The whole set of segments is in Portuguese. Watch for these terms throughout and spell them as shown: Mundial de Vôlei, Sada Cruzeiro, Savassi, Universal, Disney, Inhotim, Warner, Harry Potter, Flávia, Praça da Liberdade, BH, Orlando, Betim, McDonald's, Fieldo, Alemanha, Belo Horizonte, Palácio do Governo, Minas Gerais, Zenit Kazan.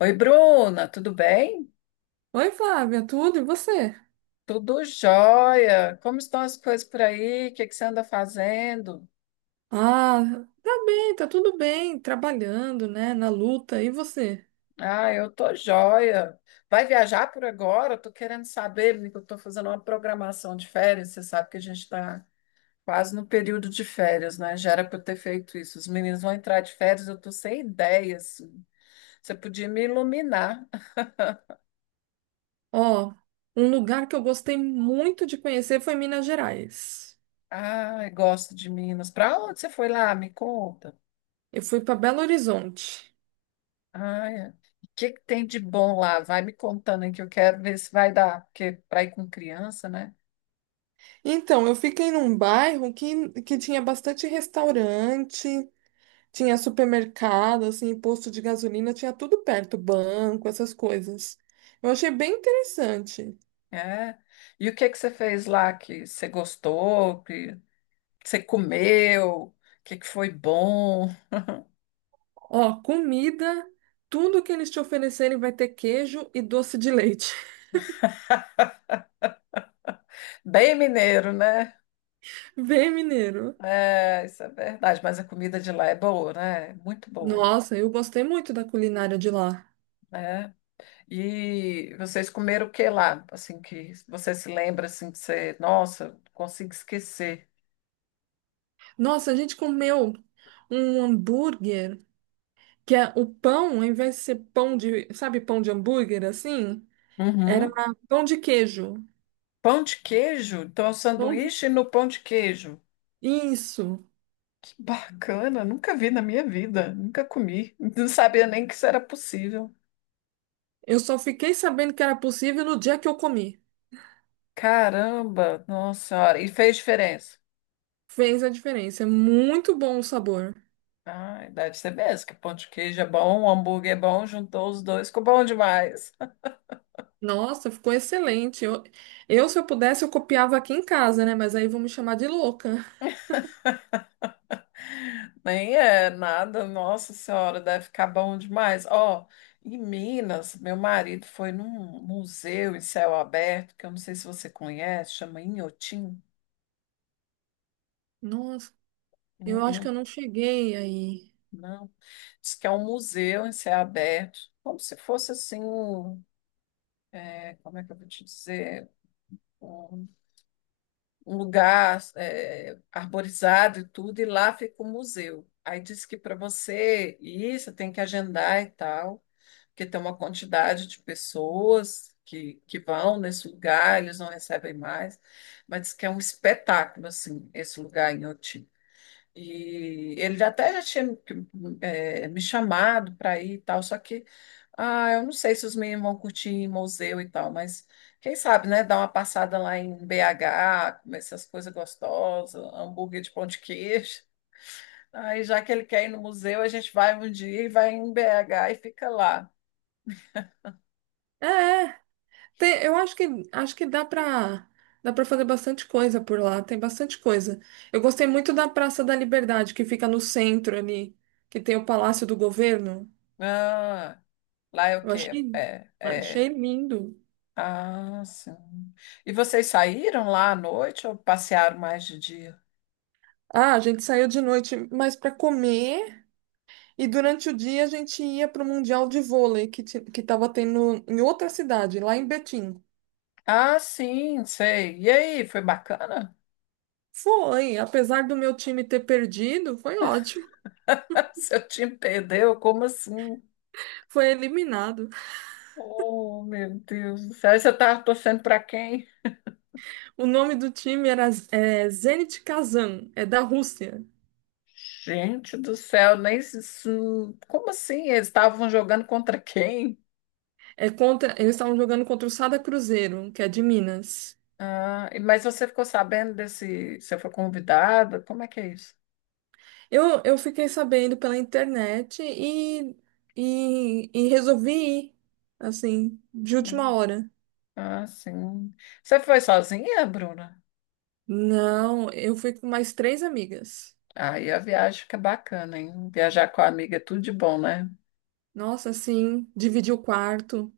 Oi, Bruna, tudo bem? Oi, Flávia, tudo e você? Tudo jóia. Como estão as coisas por aí? O que que você anda fazendo? Ah, tá bem, tá tudo bem, trabalhando, né, na luta. E você? Ah, eu tô jóia. Vai viajar por agora? Eu tô querendo saber, porque eu tô fazendo uma programação de férias. Você sabe que a gente está quase no período de férias, né? Já era para eu ter feito isso. Os meninos vão entrar de férias, eu tô sem ideias. Você podia me iluminar. Ó, um lugar que eu gostei muito de conhecer foi Minas Gerais. Ah, gosto de Minas. Para onde você foi lá? Me conta. Eu fui para Belo Horizonte. Ai, o que que tem de bom lá? Vai me contando aí que eu quero ver se vai dar, porque para ir com criança, né? Então, eu fiquei num bairro que tinha bastante restaurante, tinha supermercado, assim, posto de gasolina, tinha tudo perto, banco, essas coisas. Eu achei bem interessante. É. E o que que você fez lá que você gostou, que você comeu, que foi bom? Ó, comida, tudo que eles te oferecerem vai ter queijo e doce de leite. Bem mineiro, né? Bem mineiro. É, isso é verdade, mas a comida de lá é boa, né? Muito boa. Nossa, eu gostei muito da culinária de lá. Né? E vocês comeram o que lá? Assim que você se lembra assim que você, nossa, não consigo esquecer. Nossa, a gente comeu um hambúrguer, que é o pão, ao invés de ser pão de, sabe, pão de hambúrguer assim, era Uhum. pão de queijo. Pão de queijo? Então, é um Pão de... sanduíche no pão de queijo. Isso. Que bacana, nunca vi na minha vida, nunca comi. Não sabia nem que isso era possível. Eu só fiquei sabendo que era possível no dia que eu comi. Caramba, nossa senhora, e fez diferença. Fez a diferença. É muito bom o sabor. Ah, deve ser mesmo, que pão de queijo é bom, hambúrguer é bom, juntou os dois, ficou bom demais. Nossa, ficou excelente. Se eu pudesse, eu copiava aqui em casa, né? Mas aí vão me chamar de louca. Nem é nada, nossa senhora, deve ficar bom demais. Ó, em Minas, meu marido foi num museu em céu aberto, que eu não sei se você conhece, chama Inhotim. Nossa, eu acho Não, que eu não cheguei aí. não. Diz que é um museu em céu aberto, como se fosse assim, é, como é que eu vou te dizer? Um, um lugar é, arborizado e tudo, e lá fica o museu. Aí diz que para você ir, você tem que agendar e tal, porque tem uma quantidade de pessoas que vão nesse lugar, eles não recebem mais, mas diz que é um espetáculo, assim, esse lugar em Oti. E ele até já tinha me chamado para ir e tal, só que ah, eu não sei se os meninos vão curtir em museu e tal, mas quem sabe, né? Dar uma passada lá em BH, comer essas coisas gostosas, hambúrguer de pão de queijo. Aí, já que ele quer ir no museu, a gente vai um dia e vai em BH e fica lá. É, é. Eu acho que dá para fazer bastante coisa por lá. Tem bastante coisa. Eu gostei muito da Praça da Liberdade, que fica no centro ali, que tem o Palácio do Governo. Ah, lá é o Eu quê? achei É, é. lindo. Ah, sim. E vocês saíram lá à noite ou passearam mais de dia? Ah, a gente saiu de noite, mas pra comer. E durante o dia a gente ia para o Mundial de Vôlei que estava tendo em outra cidade, lá em Betim. Ah, sim, sei. E aí, foi bacana? Foi, apesar do meu time ter perdido, foi ótimo, Seu time perdeu? Como assim? foi eliminado. Oh, meu Deus do céu. E você estava torcendo para quem? O nome do time era Zenit Kazan, é da Rússia. Gente do céu, nem se- isso- como assim? Eles estavam jogando contra quem? É contra, eles estavam jogando contra o Sada Cruzeiro, que é de Minas. Ah, e- mas você ficou sabendo desse. Você foi convidada? Como é que é isso? Eu fiquei sabendo pela internet e resolvi ir, assim, de última hora. Ah, sim. Você foi sozinha, Bruna? Não, eu fui com mais 3 amigas. Aí a viagem fica bacana, hein? Viajar com a amiga é tudo de bom, né? Nossa, sim, dividir o quarto.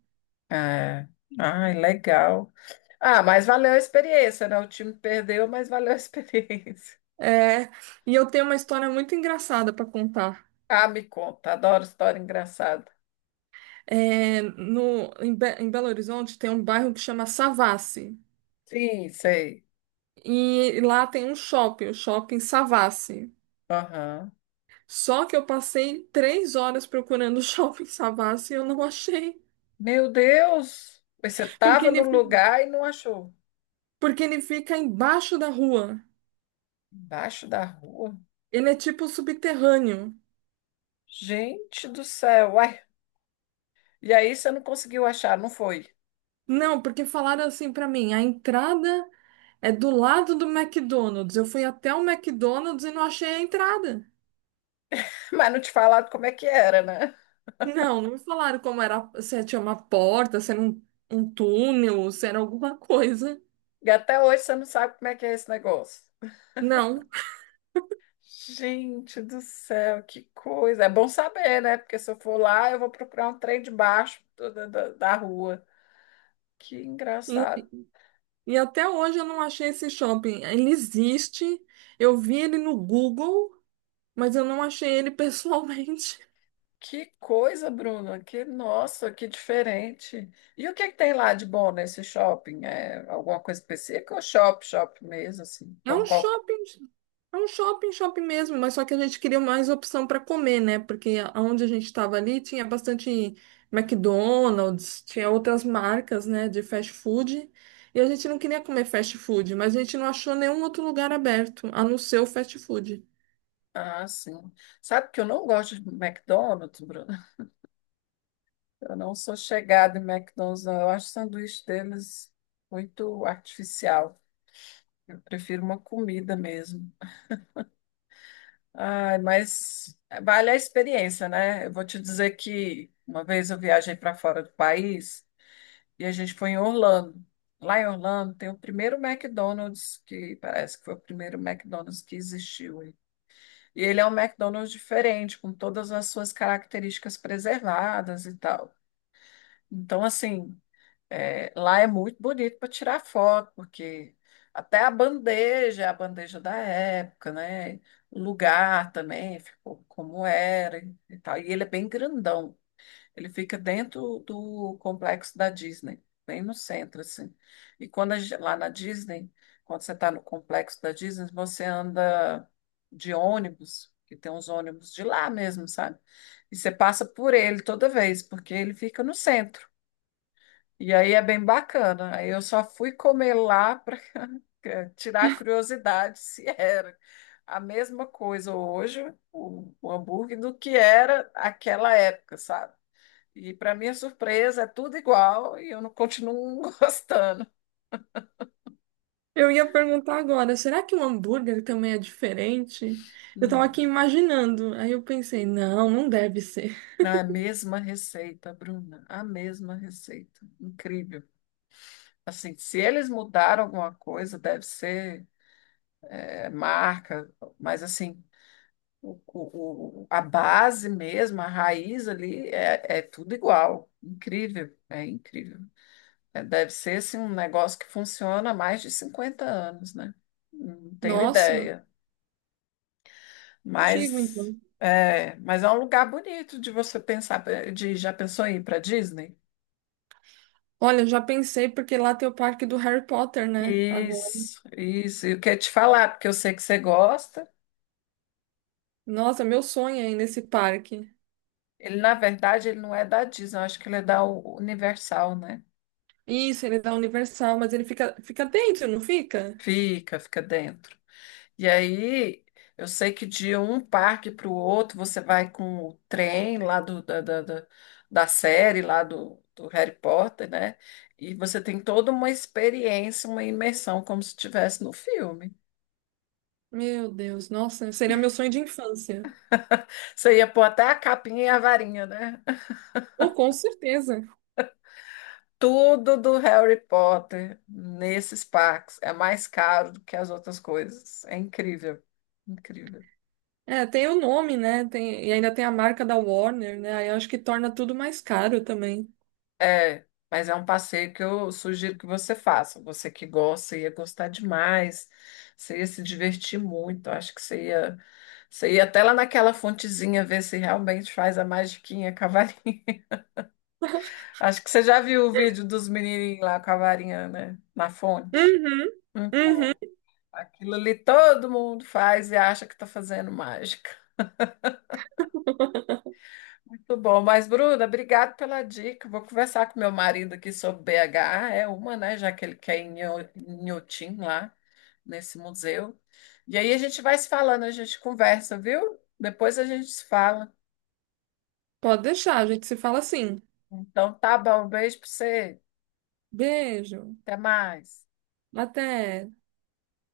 É. Ai, legal. Ah, mas valeu a experiência, né? O time perdeu, mas valeu a experiência. É, e eu tenho uma história muito engraçada para contar. Ah, me conta, adoro história engraçada. É, no, em, Be- Em Belo Horizonte tem um bairro que chama Savassi. Sim, sei. E lá tem um shopping, o shopping Savassi. Aham. Só que eu passei 3 horas procurando o shopping Savassi e eu não achei. Meu Deus! Mas você Porque estava no ele, lugar e não achou. porque ele fica embaixo da rua. Embaixo da rua? Ele é tipo subterrâneo. Gente do céu! Uai. E aí você não conseguiu achar, não foi? Não, porque falaram assim para mim, a entrada. É do lado do McDonald's. Eu fui até o McDonald's e não achei a entrada. Mas não te falaram como é que era, né? Não, não me falaram como era, se tinha uma porta, se era um túnel, se era alguma coisa. E até hoje você não sabe como é que é esse negócio. Não. Gente do céu, que coisa. É bom saber, né? Porque se eu for lá, eu vou procurar um trem debaixo da rua. Que E, engraçado. e até hoje eu não achei esse shopping. Ele existe, eu vi ele no Google, mas eu não achei ele pessoalmente. Que coisa, Bruna. Que nossa, que diferente. E o que que tem lá de bom nesse shopping? É alguma coisa específica ou shop mesmo, assim? É Como um qualquer... shopping, é um shopping, shopping mesmo, mas só que a gente queria mais opção para comer, né? Porque onde a gente estava ali tinha bastante McDonald's, tinha outras marcas, né, de fast food, e a gente não queria comer fast food, mas a gente não achou nenhum outro lugar aberto, a não ser o fast food. Ah, sim. Sabe que eu não gosto de McDonald's, Bruna? Eu não sou chegada em McDonald's, não. Eu acho o sanduíche deles muito artificial. Eu prefiro uma comida mesmo. Ai, mas vale a experiência, né? Eu vou te dizer que uma vez eu viajei para fora do país e a gente foi em Orlando. Lá em Orlando tem o primeiro McDonald's, que parece que foi o primeiro McDonald's que existiu. E ele é um McDonald's diferente, com todas as suas características preservadas e tal. Então, assim, é, lá é muito bonito para tirar foto, porque até a bandeja, é a bandeja da época, né? O lugar também ficou como era e tal. E ele é bem grandão. Ele fica dentro do complexo da Disney, bem no centro, assim. E quando a gen- lá na Disney, quando você está no complexo da Disney, você anda de ônibus, que tem uns ônibus de lá mesmo, sabe? E você passa por ele toda vez, porque ele fica no centro. E aí é bem bacana. Aí eu só fui comer lá para tirar a curiosidade se era a mesma coisa hoje, o hambúrguer, do que era aquela época, sabe? E para minha surpresa, é tudo igual e eu não continuo gostando. Eu ia perguntar agora, será que o hambúrguer também é diferente? Eu tava aqui Não. imaginando, aí eu pensei, não, não deve ser. Não, é a mesma receita, Bruna, a mesma receita. Incrível. Assim, se eles mudaram alguma coisa, deve ser é, marca, mas assim, a base mesmo, a raiz ali é tudo igual. Incrível. É, deve ser assim, um negócio que funciona há mais de 50 anos, né? Não tenho Nossa, ideia. antigo Mas então. mas é um lugar bonito de você pensar, de já pensou em ir para Disney? Olha, eu já pensei porque lá tem o parque do Harry Potter, né? Agora. Isso, isso. E eu queria te falar, porque eu sei que você gosta. Nossa, meu sonho é ir nesse parque. Ele, na verdade, ele não é da Disney, eu acho que ele é da U- Universal, né? Isso, ele é da Universal, mas ele fica, fica dentro, não fica? Fica, fica dentro. E aí, eu sei que de um parque para o outro você vai com o trem lá do, da, da, da, da série, lá do Harry Potter, né? E você tem toda uma experiência, uma imersão, como se estivesse no filme. Meu Deus, nossa, seria meu sonho de infância. Você ia pôr até a capinha e a varinha, né? Oh, com certeza. Tudo do Harry Potter nesses parques é mais caro do que as outras coisas. É incrível, incrível. É, tem o nome, né? Tem, e ainda tem a marca da Warner, né? Aí eu acho que torna tudo mais caro também. É, mas é um passeio que eu sugiro que você faça. Você que gosta, ia gostar demais. Você ia se divertir muito. Acho que você ia até lá naquela fontezinha ver se realmente faz a magiquinha com a varinha. Acho que você já viu o vídeo dos menininhos lá com a varinha, né? Na fonte. Uhum, Então, uhum. aquilo ali todo mundo faz e acha que está fazendo mágica. Muito bom, mas Bruna, obrigado pela dica. Vou conversar com meu marido aqui sobre BH, é uma, né, já que ele quer ir em Nho- em Inhotim lá, nesse museu. E aí a gente vai se falando, a gente conversa, viu? Depois a gente se fala. Pode deixar, a gente se fala assim. Então tá bom, um beijo para você. Beijo. Até mais. Até.